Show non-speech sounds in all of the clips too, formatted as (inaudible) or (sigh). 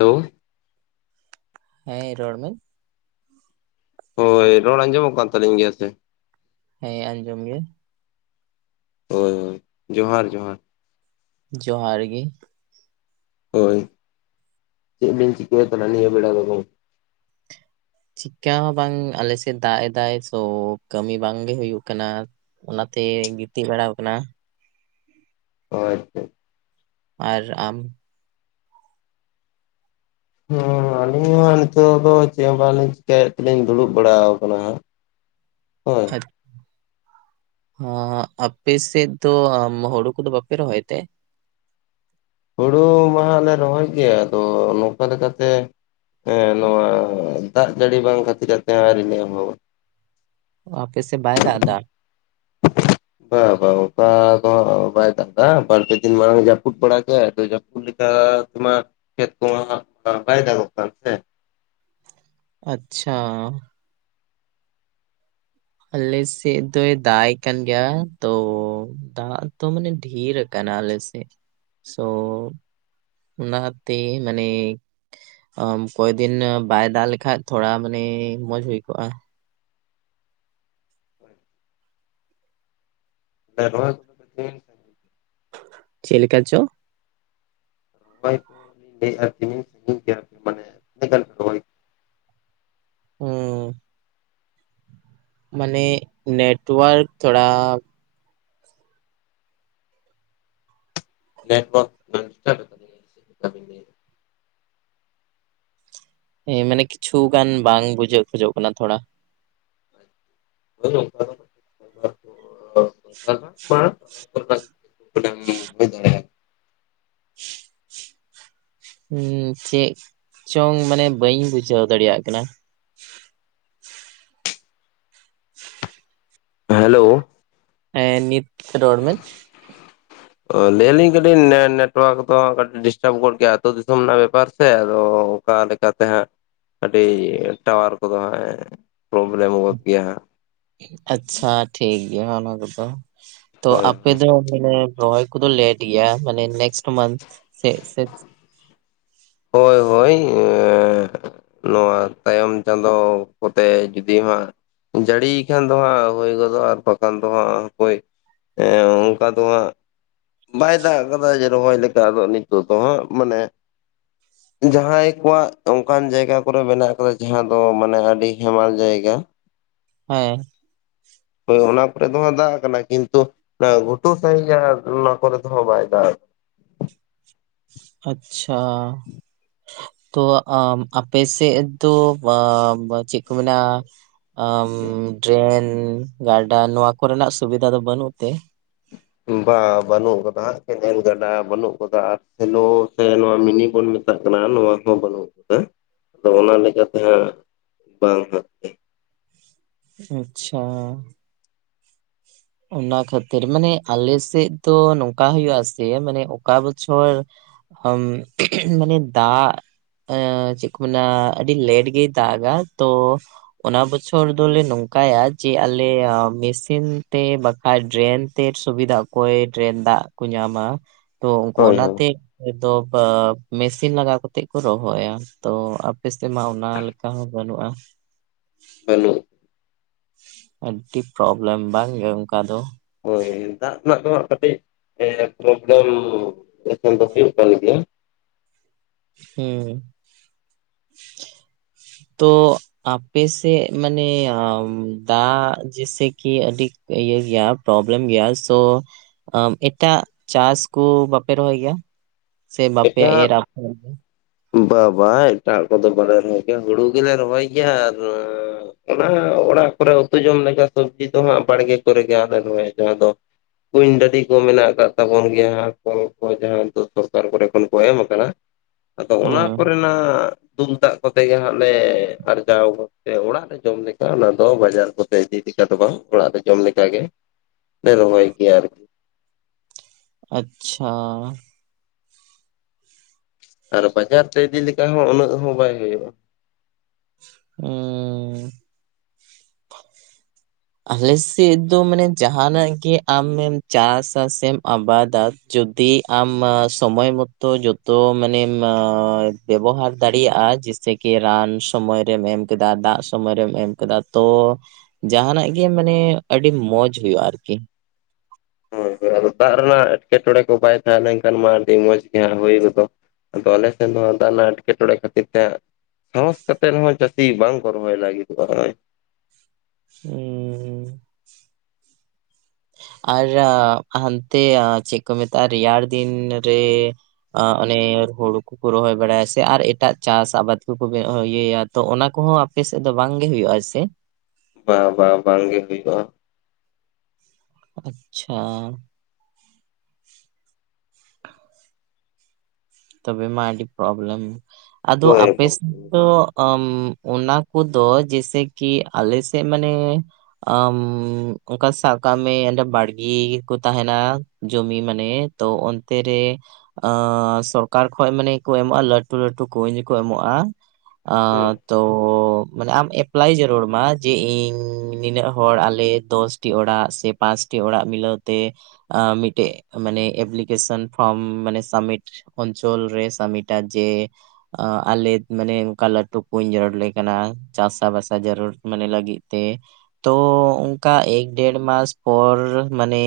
Hello ᱦᱮᱸ ᱨᱚᱲ ᱢᱮ ᱦᱳᱭ ᱨᱚᱲ ᱟᱸᱡᱚᱢᱚᱜ ᱠᱟᱱ ᱛᱟᱹᱞᱤᱧ ᱜᱮᱭᱟ ᱥᱮ ᱦᱮᱸ ᱟᱸᱡᱚᱢ ᱜᱮ ᱦᱚᱭ ᱦᱚᱭ ᱡᱚᱦᱟᱨ ᱡᱚᱦᱟᱨ ᱡᱚᱦᱟᱨ ᱜᱤ ᱦᱳᱭ ᱪᱮᱫ ᱵᱤᱱ ᱪᱤᱠᱟᱹᱭᱮᱫ ᱠᱟᱱᱟ ᱱᱤᱭᱟᱹ ᱵᱮᱲᱟ ᱫᱚ ᱜᱚᱝ ᱪᱮᱠᱟ ᱦᱚᱸ ᱵᱟᱝ ᱟᱞᱮᱥᱮᱫ ᱫᱟᱜ ᱮᱫᱟᱭ ᱥᱳ ᱠᱟᱹᱢᱤ ᱵᱟᱝᱜᱮ ᱦᱩᱭᱩᱜ ᱠᱟᱱᱟ ᱚᱱᱟᱛᱮ ᱜᱤᱛᱤᱡ ᱵᱟᱲᱟᱣ ᱠᱟᱱᱟ ᱳ ᱟᱪᱪᱷᱟ ᱟᱨ ᱟᱢ? ᱦᱚᱸ ᱟᱹᱞᱤᱧ ᱢᱟ ᱱᱤᱛᱚᱜ ᱫᱚ ᱪᱮᱫ ᱦᱚᱸ ᱵᱟᱝᱞᱤᱧ ᱪᱤᱠᱟᱭᱮᱫ ᱛᱮᱞᱤᱧ ᱫᱩᱲᱩᱵ ᱵᱟᱲᱟ ᱟᱠᱟᱱᱟ ᱦᱟᱸᱜ᱾ ᱦᱳᱭ, ᱟᱪ ᱟ ᱟᱯᱮ ᱥᱮᱫ ᱫᱚ ᱦᱩᱲᱩ ᱠᱚᱫᱚ ᱵᱟᱯᱮ ᱨᱚᱦᱚᱭ ᱛᱮ? ᱦᱩᱲᱩ ᱢᱟᱦᱟᱸ ᱞᱮ ᱨᱚᱦᱚᱭ ᱜᱮᱭᱟ, ᱟᱫᱚ ᱱᱚᱝᱠᱟ ᱞᱮᱠᱟᱛᱮ ᱦᱮᱸ ᱱᱚᱣᱟ ᱫᱟᱜ ᱡᱟᱹᱲᱤ ᱵᱟᱝ ᱠᱷᱟᱹᱛᱤᱨ ᱟᱨᱠᱤ ᱟᱹᱣᱨᱤᱞᱮ ᱮᱦᱚᱵᱟ᱾ ᱟᱯᱮᱥᱮᱜ ᱵᱟᱭ ᱫᱟᱜ ᱫᱟ? ᱵᱟ ᱵᱟ ᱚᱝᱠᱟ ᱫᱚ ᱦᱟᱸᱜ ᱵᱟᱭ ᱫᱟᱜ ᱫᱟ ᱵᱟᱨ-ᱯᱮ ᱫᱤᱱ ᱢᱟᱲᱟᱝ ᱮ ᱡᱟᱹᱯᱩᱫ ᱵᱟᱲᱟ ᱠᱮᱜ-ᱟᱭ ᱟᱫᱚ ᱡᱟᱹᱯᱼᱼ ᱞᱮᱠᱟ ᱛᱮᱢᱟ ᱠᱷᱮᱛ ᱠᱚᱢᱟ ᱦᱟᱸᱜ ᱵᱟᱭ ᱫᱟᱜᱚᱜ ᱠᱟᱱ ᱛᱮ? ᱟᱪᱪᱷᱟ᱾ ᱟᱞᱮᱥᱮᱫ ᱫᱚᱭ ᱫᱟᱜ ᱮ ᱠᱟᱱ ᱜᱮᱭᱟ ᱛᱚ ᱫᱟᱜ ᱫᱚ ᱢᱟᱱᱮ ᱰᱷᱤᱨ ᱠᱟᱱᱟ ᱟᱞᱮ ᱥᱮᱜ, ᱥᱳ ᱚᱱᱟᱛᱮ ᱢᱟᱱᱮ ᱚ ᱠᱚᱭ ᱫᱤᱱ ᱵᱟᱭ ᱫᱟᱜ ᱞᱮᱠᱟᱡ ᱛᱷᱚᱲᱟ ᱢᱟᱱᱮ ᱢᱚᱸᱡᱽ ᱦᱩᱭ ᱠᱚᱜᱼᱟ᱾ (inaudible) ᱪᱮᱫ ᱞᱮᱠᱟ ᱪᱚ? (inaudible) ᱦᱚ ᱢᱟᱱᱮ ᱱᱮᱴᱣᱟᱨᱠ ᱛᱷᱚᱲᱟ ᱞᱮᱰᱣᱟᱨᱠ ᱦᱮᱸ ᱢᱟᱱᱮ ᱠᱤᱪᱷᱩ ᱜᱟᱱ ᱵᱟᱝ ᱵᱩᱡᱷᱟᱹᱜ ᱠᱷᱚᱡᱚᱜ ᱠᱟᱱᱟ ᱛᱷᱚᱲᱟ᱾ (inaudible) (inaudible) ᱦᱩᱸ ᱪᱮᱫ ᱪᱚᱝ ᱢᱟᱱᱮ ᱵᱟᱹᱧ ᱵᱩᱡᱷᱟᱹᱣ ᱫᱟᱲᱮᱭᱟᱜ ᱠᱟᱱᱟ᱾ ᱦᱮᱞᱳ! ᱦᱸᱮ ᱱᱤᱛ ᱨᱚᱲ ᱢᱮ᱾ ᱚᱻ ᱞᱟᱹᱭᱞᱤᱧ ᱠᱟᱹᱴᱤᱡ ᱱᱮ ᱱᱮᱴᱣᱟᱨᱠ ᱫᱚ ᱠᱟᱹᱴᱤᱡ ᱰᱤᱥᱴᱟᱵ ᱜᱚᱫ ᱜᱮᱭᱟ ᱟᱛᱳ ᱫᱤᱥᱚᱢ ᱨᱮᱱᱟᱜ ᱵᱮᱯᱟᱨ ᱥᱮ ᱟᱫᱚ ᱚᱠᱟ ᱠᱟᱛᱮ ᱦᱟᱸᱜ ᱟᱹᱰᱤ ᱴᱟᱣᱟᱨ ᱠᱚᱫᱚ ᱦᱟᱸᱜ ᱮ ᱯᱨᱚᱵᱽᱞᱚᱢ ᱜᱚᱫ ᱜᱮᱭᱟ ᱦᱟᱸᱜ᱾ ᱟᱪᱪᱷᱟ ᱴᱷᱤᱠ ᱜᱮᱭᱟ ᱚᱱᱟ ᱠᱚᱫᱚ᱾ ᱛᱚ ᱦᱳᱭ ᱟᱯᱮ ᱦᱳᱭ ᱫᱚ ᱢᱟᱱᱮ ᱨᱚᱦᱚᱭ ᱠᱚᱫᱚ ᱞᱮᱴ ᱜᱮᱭᱟ ᱢᱟᱱᱮ ᱱᱮᱠᱥᱴ ᱢᱟᱱᱛᱷ ᱥᱮᱜ ᱥᱮᱡ? ᱦᱳᱭ ᱦᱳᱭ, ᱮᱸ ᱱᱚᱣᱟ ᱛᱟᱭᱚᱢ ᱪᱟᱸᱫᱚ ᱠᱚᱛᱼᱼ ᱛᱮ ᱡᱩᱫᱤ ᱦᱟᱸᱜ ᱡᱟᱹᱲᱤᱭ ᱠᱷᱟᱱ ᱫᱚ ᱦᱟᱸᱜ ᱦᱳᱭ ᱜᱚᱫᱚᱜᱼᱟ, ᱟᱨ ᱵᱟᱠᱷᱟᱱ ᱫᱚ ᱦᱟᱸᱜ ᱚᱠᱚᱭ ᱮᱸ ᱚᱱᱠᱟ ᱫᱚ ᱦᱟᱸᱜ ᱵᱟᱭ ᱫᱟᱜ ᱟᱠᱟᱫᱟ ᱡᱮ ᱨᱚᱦᱚᱭ ᱞᱮᱠᱟ ᱟᱫᱚ ᱱᱤᱛᱚᱜ ᱫᱚ ᱦᱟᱸᱜ, ᱢᱟᱱᱮ ᱡᱟᱦᱟᱸᱭ ᱠᱚᱣᱟᱜ ᱚᱱᱠᱟᱱ ᱡᱟᱭᱜᱟ ᱠᱚᱨᱮ ᱢᱮᱱᱟᱜ ᱟᱠᱟᱫᱟ ᱡᱟᱦᱟᱸ ᱫᱚ ᱢᱟᱱᱮ ᱟᱹᱰᱤ ᱦᱮᱢᱟᱞ ᱡᱟᱭᱜᱟ᱾ ᱦᱮᱸ᱾ ᱦᱳᱭ ᱚᱱᱟ ᱠᱚᱨᱮ ᱫᱚ ᱦᱟᱸᱜ ᱫᱟᱜ ᱠᱟᱱᱟ᱾ ᱠᱤᱱᱛᱩ ᱚᱱᱟ ᱜᱷᱩᱴᱩ ᱥᱟᱸᱦᱮᱡ ᱦᱟᱸᱜ ᱚᱱᱟ ᱠᱚᱨᱮ ᱫᱚ ᱦᱟᱸᱜ ᱵᱟᱭ ᱫᱟᱜ ᱟᱪᱪᱷᱟ᱾ ᱛᱚ ᱟᱢ ᱟᱯᱮ ᱥᱮᱫ ᱫᱚ ᱵᱟ ᱵᱟ ᱪᱮᱫ ᱠᱚ ᱢᱮᱱᱟ ᱟᱢ ᱰᱨᱮᱱ, ᱜᱟᱰᱟ, ᱱᱚᱣᱟ ᱠᱚᱨᱮᱱᱟᱜ ᱥᱩᱵᱤᱫᱷᱟ ᱫᱚ ᱵᱟᱹᱱᱩᱜ ᱛᱮ? ᱵᱟᱸ ᱵᱟᱹᱱᱩᱜ ᱠᱟᱫᱟ ᱦᱟᱸᱜ ᱠᱮᱱᱮᱞ ᱜᱟᱰᱟ ᱵᱟᱹᱱᱩᱜ ᱠᱟᱫᱟ ᱟᱨ ᱥᱮᱞᱳ ᱥᱮ ᱱᱚᱣᱟ ᱢᱤᱱᱤᱝ ᱵᱚᱱ ᱢᱮᱼᱼ ᱢᱮᱛᱟᱜ ᱠᱟᱱᱟ ᱱᱚᱣᱟ ᱦᱚᱸ ᱵᱟᱹᱱᱩᱜ ᱟᱠᱟᱫᱟ ᱟᱫᱚ ᱚᱱᱟ ᱞᱮᱠᱟ ᱛᱮ ᱦᱟᱸᱜ ᱵᱟᱝ ᱦᱟᱸᱜ ᱜᱮ ᱾ ᱟᱪᱪᱷᱟ᱾ ᱚᱱᱟ ᱠᱷᱟᱹᱛᱤᱨ᱾ ᱢᱟᱱᱮ ᱟᱞᱮ ᱥᱮᱫ ᱫᱚ ᱱᱚᱝᱠᱟ ᱦᱩᱭᱩᱜ ᱟᱥᱮ ᱢᱟᱱᱮ ᱚᱠᱟ ᱵᱚᱪᱷᱚᱨ ᱟᱢ (inaudible) ᱢᱟᱱᱮ ᱫᱟᱜ ᱮᱸ ᱪᱮᱫ ᱠᱚ ᱢᱮᱱᱟ ᱟᱹᱰᱤ ᱞᱮᱴ ᱜᱮ ᱫᱟᱜᱟ, ᱛᱚ ᱚᱱᱟ ᱵᱚᱪᱷᱚᱨ ᱫᱚᱞᱮ ᱱᱚᱝᱠᱟᱭᱟ ᱡᱮ ᱟᱞᱮ ᱢᱮᱥ ᱤᱱ ᱛᱮ ᱵᱟᱠᱷᱟᱡ ᱰᱨᱮᱱ ᱛᱮ ᱥᱩᱵᱤᱫᱷᱟ ᱥᱩᱵᱤᱫᱷᱟ ᱚᱠᱚᱭ ᱰᱨᱮᱱ ᱫᱟᱜ ᱠᱚ ᱧᱟᱢᱟ ᱾ ᱛᱚ ᱩᱱᱠᱩ ᱦᱳᱭ ᱦᱳᱭ ᱚᱱᱟᱛᱮ ᱫᱚ ᱢᱮᱥᱤᱱ ᱞᱟᱜᱟᱣ ᱠᱟᱛᱮᱫ ᱠᱚ ᱨᱚᱦᱚᱭᱟ ᱾ ᱛᱚ ᱟᱯᱮ ᱥᱮᱫ ᱢᱟ ᱚᱱᱟ ᱞᱮᱠᱟ ᱦᱚᱸ ᱵᱟᱹᱱᱩᱜᱼᱟ ᱾ ᱵᱟᱹᱱᱩᱜ ᱟᱹᱰᱤ ᱯᱨᱳᱵᱞᱮᱢ ᱵᱟᱝᱜᱮ ᱚᱱᱠᱟ ᱫᱚ ᱾ ᱦᱳᱭ ᱫᱟᱜ ᱨᱮᱱᱟᱜ ᱫᱚ ᱦᱟᱸᱜ ᱠᱟᱹᱴᱤᱡ ᱯᱨᱚᱵᱞᱮᱢ ᱮᱠᱷᱚᱱ ᱫᱚ ᱦᱩᱭᱩᱜ ᱠᱟᱱ ᱜᱮᱭᱟ ᱾ ᱦᱩᱸ, ᱛᱚ ᱟᱯᱮ ᱥᱮᱫ ᱢᱟᱱᱮ ᱫᱟᱜ ᱡᱮᱥᱮ ᱠᱤ ᱟᱹᱰᱤ ᱤᱭᱟᱹ ᱜᱮᱭᱟ ᱯᱨᱵᱞᱮᱢ ᱜᱮᱭᱟ ᱥᱳ ᱟᱢ ᱮᱴᱟᱜ ᱪᱟᱥ ᱠᱩ ᱵᱟᱯᱮ ᱨᱚᱦᱚᱭ ᱜᱮᱭᱟ? ᱥᱮ ᱵᱟᱯᱮ ᱮᱴᱟᱜ ᱮᱨ (unintelligible) ᱵᱟ ᱵᱟ ᱮᱴᱟᱜ ᱠᱚᱫᱚ ᱵᱟᱞᱮ ᱨᱚᱦᱚᱭ ᱜᱮᱭᱟ ᱦᱩᱲᱩ ᱜᱮᱞᱮ ᱨᱚᱦᱚᱭ ᱜᱮᱭᱟ ᱟᱨ ᱚᱱᱟ ᱚᱲᱟᱜ ᱠᱚᱨᱮ ᱩᱛᱩ ᱡᱚᱢ ᱞᱮᱠᱟ ᱥᱚᱵᱽᱡᱤ ᱫᱚ ᱦᱟᱸᱜ ᱵᱟᱲᱜᱮ ᱠᱚᱨᱮ ᱜᱮ ᱟᱞᱮ (unintelligible) ᱡᱟᱦᱟᱸ ᱫᱚ ᱠᱩᱧ ᱰᱟᱹᱰᱤ ᱠᱚ ᱢᱮᱱᱟᱜ ᱟᱠᱟᱫ ᱛᱟᱵᱚᱱ ᱜᱮᱭᱟ ᱠᱚᱞ ᱠᱚ ᱡᱟᱦᱟᱸ ᱫᱚ ᱥᱚᱨᱠᱟᱨ ᱠᱚᱨᱮ ᱠᱷᱚᱱ ᱠᱚ ᱮᱢ ᱠᱟᱱᱟ, ᱟᱫᱚ ᱚᱱᱟ ᱦᱩᱸ ᱠᱚᱨᱮᱱᱟᱜ ᱫᱩᱞ ᱫᱟᱜ ᱠᱚᱛᱮ ᱜᱮ ᱦᱟᱸᱜ ᱞᱮ ᱟᱨᱡᱟᱣ (unintelligible) ᱚᱲᱟᱜ ᱡᱚᱢ ᱞᱮᱠᱟ ᱚᱱᱟ ᱫᱚ ᱵᱟᱡᱟᱨ ᱠᱚᱛᱮ ᱤᱫᱤ ᱞᱮᱠᱟ ᱫᱚ ᱵᱟᱝ ᱚᱲᱟᱜ ᱨᱮ ᱡᱚᱢ ᱞᱮ ᱞᱮᱠᱟᱜᱮ ᱞᱮ ᱨᱚᱦᱚᱭ ᱜᱮᱭᱟ ᱟᱨᱠᱤ ᱾ ᱟᱪᱪᱷᱟ ᱾ ᱟᱨ ᱵᱟᱡᱟᱨ ᱛᱮ ᱤᱫᱤ ᱞᱮᱠᱟ ᱦᱚᱸ ᱩᱱᱟᱹᱜ ᱦᱚᱸ ᱵᱟᱭ ᱦᱳᱭᱳᱜᱼᱟ ᱾ ᱩᱸ ᱾ ᱦᱩᱸ ᱾ ᱟᱞᱮ ᱥᱮᱫ ᱫᱚ ᱢᱟᱱᱮ ᱡᱟᱦᱟᱸ ᱱᱟᱜ ᱜᱮ ᱟᱢᱮᱢ ᱪᱟᱥᱟ ᱥᱮᱢ ᱟᱵᱟᱫᱟ ᱡᱚᱫᱤ ᱟᱢ ᱥᱚᱢᱚᱭ ᱢᱚᱛᱚ ᱡᱚᱛᱚ ᱢᱟᱱᱮᱢ ᱵᱮᱵᱚᱦᱟᱨ ᱫᱟᱲᱮᱭᱟᱜᱼᱟ ᱥᱮᱠᱤ ᱨᱟᱱ ᱥᱚᱢᱚᱭ ᱨᱮᱢ ᱮᱢ ᱠᱮᱫᱟ ᱫᱟᱜ ᱥᱚᱢᱚᱭ ᱨᱮᱢ ᱮᱢ ᱠᱮᱫᱟ ᱛᱚ ᱡᱟᱦᱟᱸᱱᱟᱜ ᱜᱮ ᱢᱟᱱᱮ ᱟᱹᱰᱤ ᱢᱚᱸᱡᱽ ᱦᱩᱭᱩᱜᱼᱟ ᱟᱨᱠᱤ ᱾ ᱦᱳᱭ ᱦᱳᱭ ᱫᱟᱜ ᱨᱮᱱᱟᱜ ᱮᱴᱠᱮᱴᱚᱬᱮ ᱠᱚ ᱵᱟᱭ ᱛᱟᱦᱮᱸ ᱞᱮᱱᱠᱷᱟᱱ ᱢᱟ ᱟᱹᱰᱤ ᱢᱚᱸᱡᱽ ᱜᱮ ᱦᱟᱸᱜ ᱦᱩᱭ ᱜᱚᱫᱚᱜ ᱾ ᱟᱫᱚ ᱟᱞᱮ ᱥᱮᱱ ᱫᱚ ᱦᱟᱸᱜ ᱫᱟᱜ ᱨᱮᱱᱟᱜ ᱮᱴᱠᱮᱴᱚᱬᱮ ᱠᱷᱛᱤᱨ ᱛᱮ ᱥᱟᱦᱚᱸᱥ ᱠᱟᱛᱮ ᱨᱮᱦᱚᱸ ᱪᱟᱹᱥᱤ ᱵᱟᱝ ᱠᱚ ᱨᱚᱦᱚᱭ ᱞᱟᱹᱜᱤᱫᱚᱜᱼᱟ, ᱦᱚᱸᱜᱼᱚᱭ ᱦᱩᱸ ᱾ ᱦᱩᱸ ᱾ ᱟᱨ ᱦᱟᱱᱛᱮ ᱪᱮᱫ ᱠᱚ ᱢᱮᱛᱟᱜᱼᱟ ᱨᱮᱭᱟᱲ ᱫᱤᱱ ᱨᱮ ᱟᱜ ᱩᱱᱤ ᱠᱚᱠᱚ ᱨᱚᱦᱚᱭ ᱵᱟᱲᱟᱭᱟ ᱥᱮ ᱟᱨ ᱮᱴᱟᱜ ᱪᱟᱥ ᱟᱵᱟᱫ ᱠᱚᱠᱚ ᱤᱭᱟᱹᱭᱟ ᱛᱚ ᱚᱱᱟ ᱠᱚᱦᱚᱸ ᱟᱯᱮᱥᱮᱫ ᱫᱚ ᱵᱟᱝᱼᱜᱮ ᱦᱩᱭᱩᱜᱼᱟ ᱥᱮ ᱵᱟ ᱵᱟ ᱵᱟᱝ ᱜᱮ ᱦᱩᱭᱩᱜᱼᱟ ᱳ ᱟᱪᱪᱷᱟ ᱛᱚᱵᱮ ᱢᱟ ᱟᱹᱰᱤ ᱯᱨᱚᱵᱞᱮᱢ ᱟᱫᱚ ᱦᱳᱭ ᱟᱯᱮᱥᱮᱫ ᱜᱚᱝᱠᱮ᱾ ᱫᱚ ᱚᱱᱟ ᱠᱚᱫᱚ ᱡᱮᱥᱮ ᱠᱤ ᱟᱞᱮᱥᱮᱫ ᱢᱟᱱᱮ ᱟᱢ ᱚᱱᱠᱟ ᱥᱟᱵ ᱠᱟᱜ ᱢᱮ ᱮᱸᱰᱮ ᱵᱟᱲᱜᱮ ᱠᱚ ᱛᱟᱦᱮᱸᱱᱟ ᱡᱚᱢᱤ ᱢᱟᱱᱮ ᱛᱚ ᱚᱱᱛᱮ ᱨᱮ ᱟᱸ ᱥᱚᱨᱠ ᱠᱟᱨ ᱠᱷᱚᱡ ᱢᱟᱱᱮ ᱠᱚ ᱮᱢᱚᱜᱼᱟ ᱞᱟᱹᱴᱩ ᱞᱟᱹᱴᱩ ᱠᱩᱧ ᱠᱚ ᱮᱢᱚᱜᱼᱟ ᱟᱸ ᱦᱩᱸ ᱛᱚ ᱢᱟᱱᱮ ᱟᱢ ᱮᱯᱞᱟᱭ ᱡᱟᱹᱨᱩᱲᱢᱟ ᱡᱮ ᱤᱧ ᱱᱤᱱᱟᱹᱜ ᱦᱚᱲ ᱟᱞᱮ ᱫᱚᱥᱴᱤ ᱚᱲᱟᱜ ᱥᱮ ᱯᱟᱸᱪᱴᱤ ᱚᱲᱟᱜ ᱢᱤᱞᱟᱹᱣ ᱛᱮ ᱢᱤᱫᱴᱮᱜ ᱢᱟᱱᱮ ᱮᱯᱞᱤᱠᱮᱥᱚᱱ ᱯᱷᱚᱨᱢ ᱢᱟᱱᱮ ᱥᱟᱵᱢᱤᱴ ᱚᱧᱪᱚᱞ ᱨᱮ ᱥᱟᱢᱤᱴᱟ ᱡᱮ ᱟᱞᱮ ᱢᱟᱱᱮ ᱞᱟᱹᱴᱩ ᱠᱩᱧ ᱡᱟᱹᱨᱩᱲ ᱟᱞᱮ ᱠᱟᱱᱟ ᱪᱟᱥᱟᱵᱟᱥᱟ ᱡᱟᱹᱨᱩᱲ ᱢᱟᱱᱮ ᱞᱟᱹᱜᱤᱫ ᱛᱮ ᱛᱚ ᱚᱱᱠᱟ ᱮᱠ ᱰᱮᱲ ᱢᱟᱥ ᱯᱚᱨ ᱢᱟᱱᱮ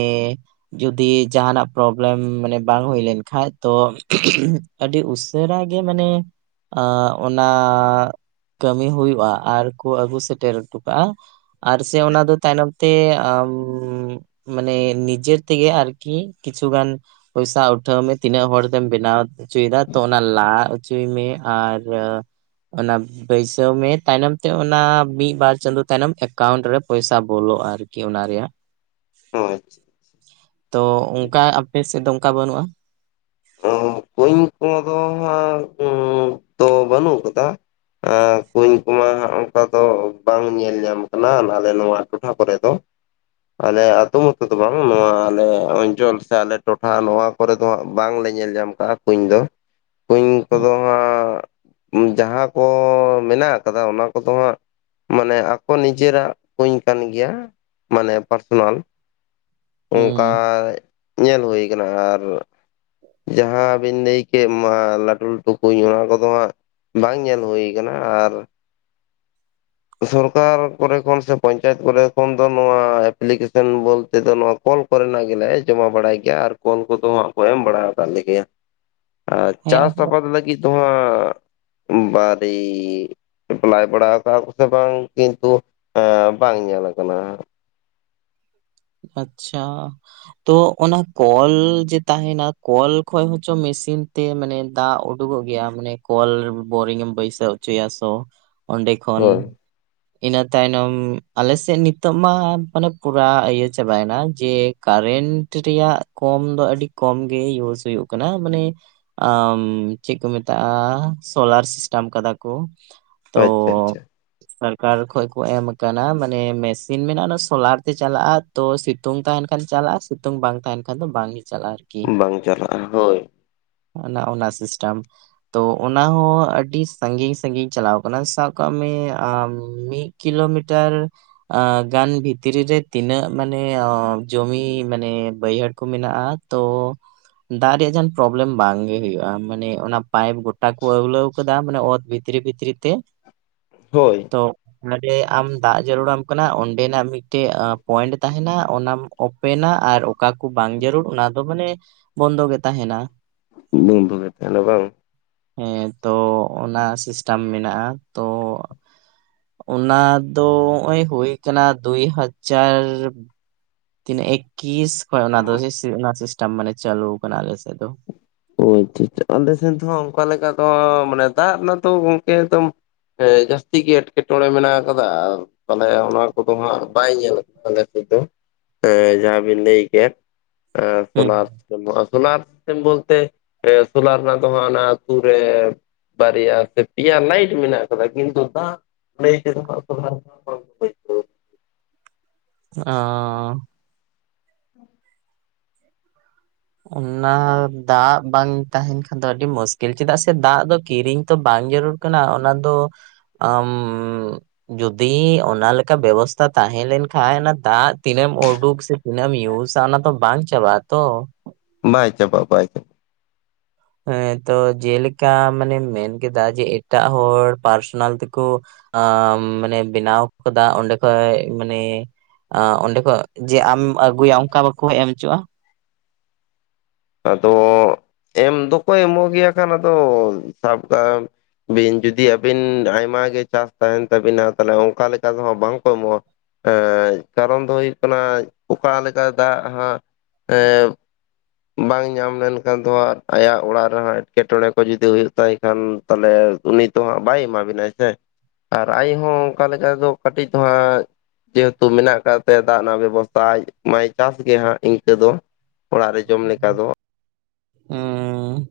ᱡᱚᱫᱤ ᱡᱟᱦᱟᱸᱱᱟᱜ ᱯᱨᱚᱵᱞᱮᱢ ᱢᱟᱱᱮ ᱵᱟᱝ ᱦᱩᱭ ᱞᱱᱠᱷᱟᱡ ᱛᱚ ᱩᱸᱦᱩᱸᱜ ᱟᱹᱰᱤ ᱩᱥᱟᱹᱨᱟ ᱜᱮ ᱢᱟᱱᱮ ᱟ ᱚᱱᱟ ᱠᱟᱹᱢᱤ ᱦᱩᱭᱩᱜᱼᱟ ᱟᱨ ᱠᱚ ᱟᱹᱜᱩ ᱥᱮᱴᱮᱨ ᱦᱚᱴᱚ ᱠᱟᱜᱼᱟ ᱟᱨ ᱥᱮ ᱚᱱᱟ ᱫᱚ ᱛᱟᱭᱱᱚᱢ ᱛᱮ ᱟᱢᱻ᱾ ᱢᱟᱱᱮ ᱱᱤᱡᱮᱨ ᱛᱮᱜᱮ ᱟᱨᱠᱤ ᱠᱤᱪᱷᱩ ᱜᱟᱱ ᱯᱚᱭᱥᱟ ᱩᱴᱷᱟᱹᱣ ᱢᱮ, ᱛᱤᱱᱟᱹᱜ ᱦᱚᱲ ᱛᱮᱢ ᱵᱮᱱᱟᱣ ᱦᱚᱪᱚᱭᱫᱟ ᱛᱚ ᱚᱱᱟ ᱞᱟ ᱦᱚᱪᱚᱭ ᱢᱮ ᱟᱨ ᱚᱱᱟ ᱵᱟᱹᱭᱥᱟᱹᱣ ᱢᱮ, ᱛᱟᱭᱱᱚᱢ ᱛᱮ ᱚᱱᱟ ᱢᱤᱫ ᱵᱟᱨ ᱪᱟᱸᱫᱳ ᱛᱟᱭᱱᱚᱢ ᱮᱠᱟᱣᱩᱱᱴ ᱨᱮ ᱯᱚᱭᱥᱟ ᱵᱚᱞᱚᱜᱼᱟ ᱟᱨᱠᱤ᱾ ᱠᱤ ᱚᱱᱟ ᱨᱮᱭᱟᱜ᱾ ᱚ ᱟᱪᱪᱷᱟ ᱛᱚ ᱚᱱᱠᱟ ᱟᱯᱮ ᱥᱮᱫ ᱫᱚ ᱚᱱᱠᱟ ᱵᱟᱹᱱᱩᱜᱼᱟ? ᱟᱸ ᱠᱩᱧ ᱠᱚ ᱫᱚ ᱦᱟᱸᱜ ᱚᱸ ᱛᱚ ᱵᱟᱹᱱᱩᱜ ᱟᱠᱟᱫᱟ᱾ ᱮᱸ ᱠᱩᱧ ᱠᱚᱢᱟ ᱚᱱᱠᱟ ᱫᱚ ᱵᱟᱝ ᱧᱮᱞ ᱧᱟᱢ ᱟᱠᱟᱱᱟ ᱟᱞᱮ ᱱᱚᱣᱟ ᱴᱚᱴᱷᱟ ᱠᱚᱨᱮ ᱫᱚ᱾ ᱟᱞᱮ ᱟᱛᱳ ᱢᱚᱛᱚ ᱫᱚ ᱵᱟᱝ, ᱱᱚᱣᱟ ᱟᱞᱮ ᱚᱧᱪᱚᱞ ᱥᱮ ᱟᱞᱮ ᱴᱚᱴᱷᱟ ᱱᱚᱣᱟ ᱠᱚᱨᱮ ᱫᱚ ᱦᱟᱸᱜ ᱵᱟᱝ ᱞᱮ ᱧᱮᱞ ᱧᱟᱢ ᱠᱟᱜᱼᱟ ᱠᱩᱧ ᱫᱚ᱾ ᱠᱩᱧ ᱠᱚᱫᱚ ᱦᱟᱸᱜ ᱡᱟᱦᱟᱸ ᱠᱚ ᱢᱮᱱᱟᱜ ᱟᱠᱟᱫᱟ ᱚᱱᱟ ᱠᱚᱫᱚ ᱦᱟᱸᱜ ᱢᱟᱱᱮ ᱟᱠᱚ ᱱᱤᱡᱮᱨᱟᱜ ᱠᱩᱧ ᱠᱟᱱ ᱜᱮᱭᱟ, ᱢᱟᱱᱮ ᱯᱟᱨᱥᱚᱱᱟᱞ᱾ ᱚᱝᱠᱟ ᱦᱩᱸ ᱧᱮᱞ ᱦᱩᱭ ᱠᱟᱱᱟ ᱟᱨ ᱡᱟᱦᱟᱸ ᱵᱤᱱ ᱞᱟᱹᱭ ᱠᱮᱫ ᱢᱟ ᱞᱟᱹᱴᱩ ᱞᱟᱹᱴᱩ ᱠᱩᱧ ᱚᱱᱟ ᱠᱚᱫᱚ ᱦᱟᱸᱜ ᱵᱟᱝ ᱧᱮᱞ ᱦᱩᱭ ᱠᱟᱱᱟ ᱟᱨ ᱥᱚᱨᱠᱟᱨ ᱠᱚᱨᱮ ᱠᱷᱚᱱ ᱥᱮ ᱯᱚᱧᱪᱟᱭᱮᱛ ᱠᱚᱨᱮ ᱠᱷᱚᱱ ᱫᱚ ᱱᱚᱣᱟ ᱮᱯᱞᱤᱠᱮᱥᱮᱱ ᱵᱳᱞᱛᱮ ᱫᱚ ᱱᱚᱣᱟ ᱠᱚᱞ ᱠᱚᱨᱮᱱᱟᱜ ᱜᱮᱞᱮ ᱡᱚᱢᱟ ᱵᱟᱲᱟᱭ ᱜᱮᱭᱟ᱾ ᱟᱨ ᱠᱚᱞ ᱠᱚᱫᱚ ᱦᱟᱸᱜ ᱠᱚ ᱮᱢ ᱵᱟᱲᱟ ᱟᱠᱣᱟᱫ ᱞᱮᱜᱮᱭᱟ᱾ ᱟᱨ ᱦᱮᱸ ᱪᱟᱥ ᱟᱫᱚ ᱟᱵᱟᱫ ᱞᱟᱹᱜᱤᱫ ᱫᱚ ᱦᱟᱸᱜ ᱵᱟᱨᱤᱜ ᱮᱯᱞᱟᱭ ᱵᱟᱲᱟ ᱠᱟᱜ-ᱟ ᱠᱚ ᱥᱮ ᱵᱟᱝ ᱠᱤᱱᱛᱩ ᱮᱸ ᱵᱟᱝ ᱧᱮᱞ ᱟᱠᱟᱱᱟ ᱟᱪᱪᱷᱟ ᱛᱚ ᱚᱱᱟ ᱠᱚᱞ ᱡᱮ ᱛᱟᱦᱮᱱᱟ ᱠᱚᱞ ᱠᱷᱚᱡ ᱦᱚᱪᱚ ᱢᱮᱥᱤᱱ ᱛᱮ ᱢᱟᱱᱮ ᱫᱟᱜ ᱳ ᱳᱰᱳᱜᱳᱜ ᱜᱮᱭᱟ, ᱢᱟᱱᱮ ᱠᱚᱞ ᱵᱳᱨᱤᱝ ᱮᱢ ᱵᱟᱹᱭᱥᱟᱹᱣ ᱦᱚᱪᱚᱭᱟ ᱥᱚ ᱚᱸᱰᱮ ᱠᱷᱚᱱ ᱦᱳᱭ ᱤᱱᱟᱹ ᱛᱟᱭᱱᱚᱢ, ᱟᱞᱮᱥᱮᱫ ᱱᱤᱛᱚᱜ ᱢᱟ ᱢᱟᱱᱮ ᱯᱩᱨᱟ ᱤᱭᱟᱹ ᱪᱟᱵᱟᱭ ᱱᱟ᱾ ᱡᱮ ᱠᱟᱨᱮᱱᱴ ᱨᱮᱭᱟᱜ ᱠᱚᱢ ᱫᱚ ᱟᱹᱰᱤ ᱠᱚᱢ ᱜᱮ ᱤᱭᱩᱥ ᱦᱩᱭᱩᱜ ᱠᱟᱱᱟ ᱢᱟᱱᱮ ᱟᱸᱻ ᱢ ᱪᱮᱫ ᱠᱚ ᱢᱮᱛᱟᱜᱼᱟ, ᱥᱳᱞᱟᱨ ᱥᱤᱥᱴᱟᱢ ᱠᱟᱫᱟ ᱠᱚ᱾ ᱛᱚ ᱳ ᱟᱪᱪᱷᱟ ᱟᱪᱪᱷᱟ᱾ ᱥᱚᱨᱠᱟᱨ ᱠᱷᱚᱡ ᱠᱚ ᱮᱢ ᱟᱠᱟᱱᱟ᱾ ᱢᱟᱱᱮ ᱢᱮᱥᱤᱱ ᱢᱮᱱᱟᱜᱼᱟ ᱚᱱᱟ ᱥᱳᱞᱟᱨ ᱛᱮ ᱪᱟᱞᱟᱜᱼᱟ᱾ ᱛᱚ ᱥᱤᱛᱩᱝ ᱛᱟᱦᱮᱱ ᱠᱷᱟᱱ ᱪᱟᱞᱟᱜᱼᱟ, ᱥᱤᱛᱩᱝ ᱵᱟᱝ ᱛᱟᱦᱮᱱ ᱠᱷᱟᱱ ᱫᱚ ᱵᱟᱝ ᱜᱮ ᱪᱟᱞᱟᱜ ᱟᱨ᱾ ᱵᱟᱝ ᱪᱟᱞᱟᱜᱼᱟ ᱦᱳᱭ᱾ ᱚᱱᱟ ᱚᱱᱟ ᱥᱤᱥᱴᱟᱢ᱾ ᱛᱚ ᱚᱱᱟ ᱦᱚᱸ ᱟᱹᱰᱤ ᱥᱟᱺᱜᱤᱧ ᱥᱟᱺᱜᱤᱧ ᱪᱟᱞᱟᱣ ᱟᱠᱟᱱᱟ, ᱥᱟᱵ ᱠᱟᱜ ᱢᱮ ᱟᱢ ᱢᱤᱫ ᱠᱤᱞᱳᱢᱤᱴᱟᱨ ᱮᱸ ᱜᱟᱱ ᱵᱷᱤᱛᱨᱤ ᱨᱮ ᱛᱤᱱᱟᱹᱜ ᱢᱟᱱᱮ ᱟᱸ ᱡᱚᱢᱤ ᱢᱟᱱᱮ ᱵᱟᱹᱭᱦᱟᱹᱲ ᱠᱚ ᱢᱮᱱᱟᱜᱼᱟ ᱛᱚ ᱫᱟᱜ ᱨᱮᱭᱟᱜ ᱡᱟᱦᱟᱱ ᱯᱨᱚᱵᱞᱮᱢ ᱵᱟᱝ ᱜᱮ ᱦᱳᱭᱳᱜᱼᱟ᱾ ᱢᱟᱱᱮ ᱚᱱᱟ ᱯᱟᱭᱤᱯ ᱜᱚᱴᱟᱠᱩ ᱟᱹᱣᱞᱟᱹᱣ ᱠᱟᱫᱟ ᱢᱟᱱᱮ ᱚᱛ ᱵᱷᱤᱛ ᱛᱨᱤ ᱵᱷᱤᱛᱨᱤ ᱛᱮ᱾ ᱦᱳᱭ᱾ ᱚ ᱢᱟᱱᱮ ᱟᱢ ᱫᱟᱜ ᱡᱟᱹᱨᱩᱲᱟᱢ ᱠᱟᱱᱟ ᱚᱸᱰᱮᱱᱟᱜ ᱢᱤᱫᱴᱮᱱ ᱯᱚᱭᱮᱱᱴ ᱛᱟᱦᱮᱱᱟ ᱚᱱᱟᱢ ᱳᱯᱮᱱᱟ ᱟᱨ ᱚᱠᱟ ᱠᱩ ᱵᱟᱝ ᱡᱟᱹᱨᱩᱲ ᱚᱱᱟ ᱫᱚ ᱢᱟᱱᱮ ᱵᱚᱱᱫᱚ ᱜᱮ ᱛᱟᱦᱮᱱᱟ᱾ ᱵᱚᱱᱫᱚ ᱜᱮ ᱛᱟᱦᱮᱱᱟ ᱵᱟᱝ᱾ ᱦᱮᱸ, ᱚ ᱚᱱᱟ ᱥᱤᱥᱴᱟᱢ ᱢᱮᱱᱟᱜᱼᱟ, ᱛᱚ ᱚᱱᱟ ᱫᱚ ᱦᱚᱜᱼᱚᱭ ᱦᱩᱭ ᱠᱟᱱᱟ ᱫᱩᱭ ᱦᱟᱡᱽᱡᱟᱨ ᱛᱤᱱᱟᱹᱜ ᱮᱠᱠᱤᱥ ᱠᱷᱚᱡ ᱚᱱᱟ ᱫᱚ ᱥᱤᱥᱤ ᱚᱱᱟ ᱥᱤᱥᱴᱮᱢ ᱢᱟᱱᱮ ᱪᱟᱹᱞᱩᱣ ᱠᱟᱱᱟ ᱟᱞᱮ ᱥᱮᱫ ᱫᱚ᱾ ᱚ ᱟᱪᱪᱷᱟ ᱟᱪᱪᱷᱟ᱾ ᱚᱸᱰᱮ ᱥᱮᱱ ᱫᱚ ᱦᱟᱸᱜ ᱚᱱᱠᱟ ᱞᱮᱠᱟ ᱫᱚᱻ ᱢᱟᱱᱮ ᱫᱟᱜ ᱨᱮᱱᱟᱜ ᱛᱚ ᱜᱚᱝᱠᱮ ᱮᱠᱫᱚᱢ ᱦᱳᱭ ᱡᱟᱹᱥᱛᱤ ᱜᱮ ᱮᱴᱠᱮᱴᱚᱬᱮ ᱢᱮᱱᱟᱜ ᱟᱠᱟᱫᱟ, ᱟᱨ ᱛᱟᱦᱞᱮ ᱚᱱᱟ ᱠᱚᱫᱚ ᱦᱟᱸᱜ ᱵᱟᱭ ᱧᱮᱞᱚᱜ ᱟᱞᱮ ᱥᱮᱫ ᱫᱚ᱾ ᱦᱮᱸ ᱡᱟᱦᱟᱸ ᱵᱮᱱ ᱞᱟᱹᱭ ᱠᱮᱫ ᱮᱸ ᱦᱩᱸ ᱥᱳᱞᱟᱨ ᱥᱤᱥᱴᱮᱢ ᱫᱚ ᱥᱳᱞᱟᱨ ᱥᱤᱥᱴᱮᱢ ᱫᱚ ᱛᱮ ᱮ ᱥᱳᱞᱟᱨ ᱨᱮᱱᱟᱜ ᱫᱚ ᱦᱟᱜ ᱚᱱᱟ ᱟᱹᱛᱩ ᱨᱮ ᱵᱟᱨᱭᱟ ᱥᱮ ᱯᱮᱭᱟ ᱞᱟᱭᱤᱴ ᱢᱮᱱᱟᱜ ᱟᱠᱟᱫᱟ ᱠᱤᱱᱛᱩ ᱫᱟᱜ (unintelligible) ᱚᱸᱻ᱾ ᱚᱱᱟ ᱫᱟᱜ ᱵᱟᱝ ᱛᱟᱦᱮᱱ ᱠᱷᱟᱱ ᱫᱚ ᱟᱹᱰᱤ ᱢᱩᱥᱠᱤᱞ ᱪᱮᱫᱟᱜ ᱥᱮ ᱫᱟᱜ ᱫᱚ ᱠᱤᱨᱤᱧ ᱛᱚ ᱵᱟᱝ ᱡᱟᱹᱨᱩᱲ ᱠᱟᱱᱟ ᱚᱱᱟ ᱫᱚ ᱟᱢ ᱡᱩᱫᱤ ᱚᱱᱟ ᱞᱮᱠᱟ ᱵᱮᱵᱚᱥᱛᱟ ᱛᱟᱦᱮᱸ ᱞᱮᱱ ᱠᱷᱟᱡ ᱚᱱᱟ ᱫᱟᱜ ᱛᱤᱱᱟᱹᱢ ᱚᱰᱳᱠ ᱥᱮ ᱛᱤᱱᱟᱹᱢ ᱤᱭᱩᱥᱟ ᱚᱱᱟ ᱛᱚ ᱵᱟᱝ ᱪᱟᱵᱟᱜᱼᱟ ᱛᱚ᱾ ᱵᱟᱭ ᱪᱟᱵᱟ ᱵᱟᱭ ᱦᱮᱸ ᱛᱚ ᱡᱮᱞᱮᱠᱟ ᱢᱟᱱᱮ ᱢᱮᱱ ᱠᱮᱫᱟ ᱡᱮ ᱮᱴᱟᱜ ᱦᱚᱲ ᱯᱟᱨᱥᱚᱱᱟᱞ ᱛᱮᱠᱚ ᱟ ᱢᱟᱱᱮ ᱵᱮᱱᱟᱣ ᱠᱚᱫᱟ ᱚᱸᱰᱮ ᱠᱷᱚᱡ ᱢᱟᱱᱮ ᱟᱸ ᱚᱸᱰᱮ ᱠᱷᱚᱡ ᱡᱮ ᱟᱢ ᱟᱹᱜᱩᱭᱟ ᱚᱱᱠᱟ ᱵᱟᱠᱚ ᱮᱢ ᱪᱩᱜᱼᱟ? ᱟᱫᱚ ᱮᱢ ᱫᱚᱠᱚ ᱮᱢᱚᱜᱮᱭᱟ ᱟᱠᱷᱟᱱ ᱟᱫᱚ ᱥᱟᱵ ᱠᱟᱜ ᱵᱤᱱ ᱡᱩᱫᱤ ᱟᱹᱵᱤᱱ ᱟᱭᱢᱟ ᱜᱮ ᱪᱟᱥ ᱛᱟᱦᱮᱱ ᱛᱟᱵᱤᱱᱟ ᱛᱟᱦᱚᱞᱮ ᱚᱱᱠᱟ ᱞᱮᱠᱟ ᱫᱚᱦᱟᱸ ᱵᱟᱝᱠᱚ ᱮᱢᱚᱜᱼᱟ᱾ ᱮᱸ ᱠᱟᱨᱚᱱ ᱫᱚ ᱦᱩᱭᱩᱜ ᱠᱟᱱᱟ ᱚᱠᱟ ᱞᱮᱠᱟ ᱫᱟᱜ ᱦᱟᱸᱜ ᱮ ᱵᱟᱝ ᱧᱟᱢ ᱞᱮᱱᱠᱷᱟᱱ ᱫᱚ ᱦᱟᱸᱜ ᱟᱭᱟᱜ ᱚᱲᱟᱜ ᱨᱮᱦᱚᱸ ᱮᱴᱠᱮᱴᱚᱬᱮ ᱠᱚ ᱡᱩᱫᱤ ᱦᱩᱭᱩᱜ ᱛᱟᱭ ᱠᱷᱟᱱ᱾ ᱛᱟᱦᱚᱞᱮ ᱩᱱᱤ ᱛᱚ ᱦᱟᱸᱜ ᱵᱟᱭ ᱮᱢᱟ ᱵᱤᱱᱟᱭ ᱥᱮ᱾ ᱟᱨ ᱟᱭ ᱦᱚᱸ ᱚᱱᱠᱟ ᱞᱮᱠᱟ ᱫᱚ ᱠᱟᱹᱴᱤᱡ ᱛᱚ ᱦᱟᱸᱜ ᱡᱮᱦᱮᱛᱩ ᱢᱮᱱᱟᱜ ᱟᱠᱟᱜ ᱛᱟᱭᱟ ᱫᱟᱜ ᱨᱮᱱᱟᱜ ᱵᱮᱵᱚᱥᱛᱷᱟ ᱟᱡ ᱢᱟᱭ ᱪᱟᱥ ᱜᱮ ᱦᱟᱸᱜ ᱤᱱᱠᱟᱹ ᱫᱚ ᱚᱲᱟᱜ ᱨᱮ ᱡᱚᱢ ᱞᱮᱠᱟ ᱫᱚ᱾ ᱩᱸᱻ᱾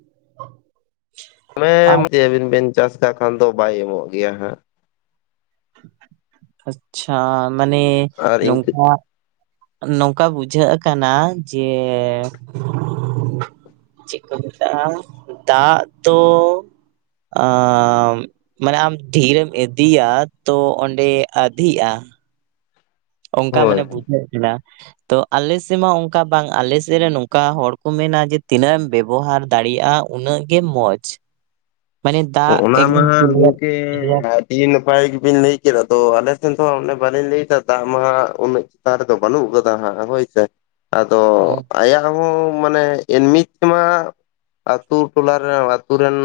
(inaudible) ᱟᱵᱮᱱ ᱵᱮᱱ ᱪᱟᱥ ᱠᱟᱜ ᱠᱷᱟᱱ ᱫᱚ ᱵᱟᱭ ᱮᱢᱚᱜ ᱜᱮᱭᱟ ᱦᱟᱸᱜ᱾ ᱟᱪᱪᱷᱟ ᱢᱟᱱᱮ ᱟᱨ ᱤᱱᱠᱟᱹ ᱱᱚᱝᱠᱟ ᱱᱚᱝᱠᱟ ᱵᱩᱡᱷᱟᱹᱜ ᱠᱟᱱᱟ ᱡᱮᱻ (inaudible) ᱪᱮᱜ ᱠᱚ ᱢᱮᱛᱟᱜᱼᱟ ᱫᱟᱜ ᱫᱚ ᱟᱻ ᱢᱟᱱᱮ ᱟᱢ ᱰᱷᱤᱨᱮᱢ ᱤᱫᱤᱭᱟ ᱛᱚ ᱚᱸᱰᱮ ᱟᱫᱷᱤᱜᱼᱟ᱾ ᱚᱱᱠᱟ ᱦᱳᱭ ᱢᱟᱱᱮ ᱵᱩᱡ ᱱᱚᱜ ᱦᱮᱱᱟᱜᱼᱟ ᱾ ᱛᱚ ᱟᱞᱮ ᱥᱮᱢᱟ ᱚᱱᱠᱟ ᱵᱟᱝ ᱟᱞᱮ ᱥᱮ ᱨᱮ ᱱᱚᱝᱠᱟ ᱦᱚᱲ ᱠᱚ ᱢᱮᱱᱟ ᱡᱮ ᱛᱤᱱᱟᱹᱜ ᱮᱢ ᱵᱮᱵᱚᱦᱟᱨ ᱫᱟᱲᱮᱭᱟᱜᱼᱟ ᱩᱱᱟᱹᱜ ᱜᱮ ᱢᱚᱡᱽ, ᱢᱟᱱᱮ ᱫᱟᱜ ᱮᱠᱫᱚᱢ (inaudible) ᱤᱭᱟᱹ ᱱᱟᱯᱟᱭ ᱜᱮᱵᱮᱱ ᱞᱟᱹᱭ ᱠᱮᱫᱟ ᱛᱚ ᱟᱞᱮ ᱥᱮᱱ ᱛᱚ ᱦᱟᱸᱜ ᱚᱱᱟ ᱵᱟᱞᱤᱧ ᱞᱟᱹᱭ ᱠᱟᱜ ᱛᱟ ᱢᱟᱦᱟ ᱩᱱᱟᱹᱜ ᱛᱟᱨ ᱫᱚ ᱵᱟᱹᱱᱩᱜ ᱟᱠᱟᱫᱟ ᱦᱟᱸᱜ ᱦᱳᱭ ᱥᱮ ᱟᱫᱚ ᱢᱚᱡᱽ᱾ ᱟᱭᱟᱜ ᱟᱵᱚ ᱢᱟᱱᱮ ᱮᱱᱢᱤ ᱛᱮᱢᱟ ᱟᱛᱳ ᱴᱚᱞᱟ ᱨᱮᱱ ᱟᱛᱳ ᱨᱮᱱ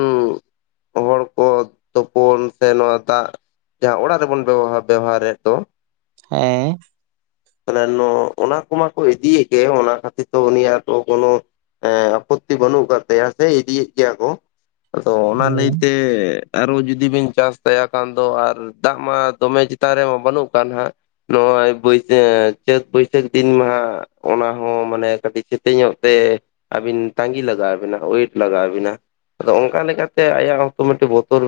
ᱼᱼ ᱛᱩᱯᱩᱱ ᱛᱮ ᱱᱚᱣᱟ ᱫᱟᱜ ᱡᱟᱦᱟᱸ ᱚᱲᱟᱜ ᱨᱮᱵᱚᱱ ᱵᱮᱣ ᱵᱮᱣᱦᱟᱨᱮᱫ ᱫᱚ ᱦᱮᱸᱻ (inaudible) ᱚᱱᱟ ᱠᱚᱢᱟᱠᱚ ᱤᱫᱤᱭᱮ ᱜᱮ ᱚᱱᱟ ᱠᱷᱟᱹᱛᱤᱨ ᱛᱮ ᱩᱱᱤᱭᱟᱜᱚ ᱠᱳᱱᱳ ᱮᱸ ᱟᱯᱚᱛᱛᱤ ᱵᱟᱹᱱᱩᱜ ᱟᱠᱟᱫ ᱛᱟᱭᱟ ᱥᱮ ᱤᱫᱤᱭᱮᱫ ᱜᱮᱭᱟ ᱠᱚ ᱟᱫᱚ ᱚᱱᱟ ᱦᱮᱸ ᱞᱟᱹᱭᱛᱮ ᱟᱨᱚ ᱡᱩᱫᱤ ᱵᱤᱱ ᱪᱟᱥ ᱛᱟᱭᱟ ᱠᱷᱟᱱ ᱫᱚ ᱟᱨ ᱫᱟᱜ ᱢᱟ ᱫᱚᱢᱮ ᱪᱮᱛᱟᱱ ᱨᱮᱢᱟ ᱵᱟᱹᱱᱩᱜ ᱠᱟᱜ ᱦᱟᱸᱜ ᱱᱚᱜᱼᱚᱭ ᱵᱟᱹᱭᱥᱟᱹᱠᱷ ᱪᱟᱹᱛ ᱵᱟᱹᱭᱥᱟᱹᱠᱷ ᱫᱤᱱ ᱢᱟᱦᱟᱜ ᱚᱱᱟ ᱦᱚᱸ ᱢᱟᱱᱮ ᱠᱟᱹᱴᱤᱡ ᱥᱮᱛᱮ ᱧᱚᱜ ᱛᱮ ᱟᱹᱵᱤᱱ ᱛᱟᱸᱜᱤ ᱞᱟᱜᱟᱣ ᱵᱤᱱᱟ ᱚᱳᱭᱮᱴ ᱞᱟᱜᱟᱣ ᱵᱤᱱᱟ ᱟᱫᱚ ᱚᱱᱠᱟ ᱞᱮᱠᱟ ᱛᱮ ᱟᱭᱟᱜ ᱦᱚᱸᱛᱚ ᱢᱤᱫᱴᱟᱝ‌ ᱵᱚᱛᱚᱨ ᱢᱮ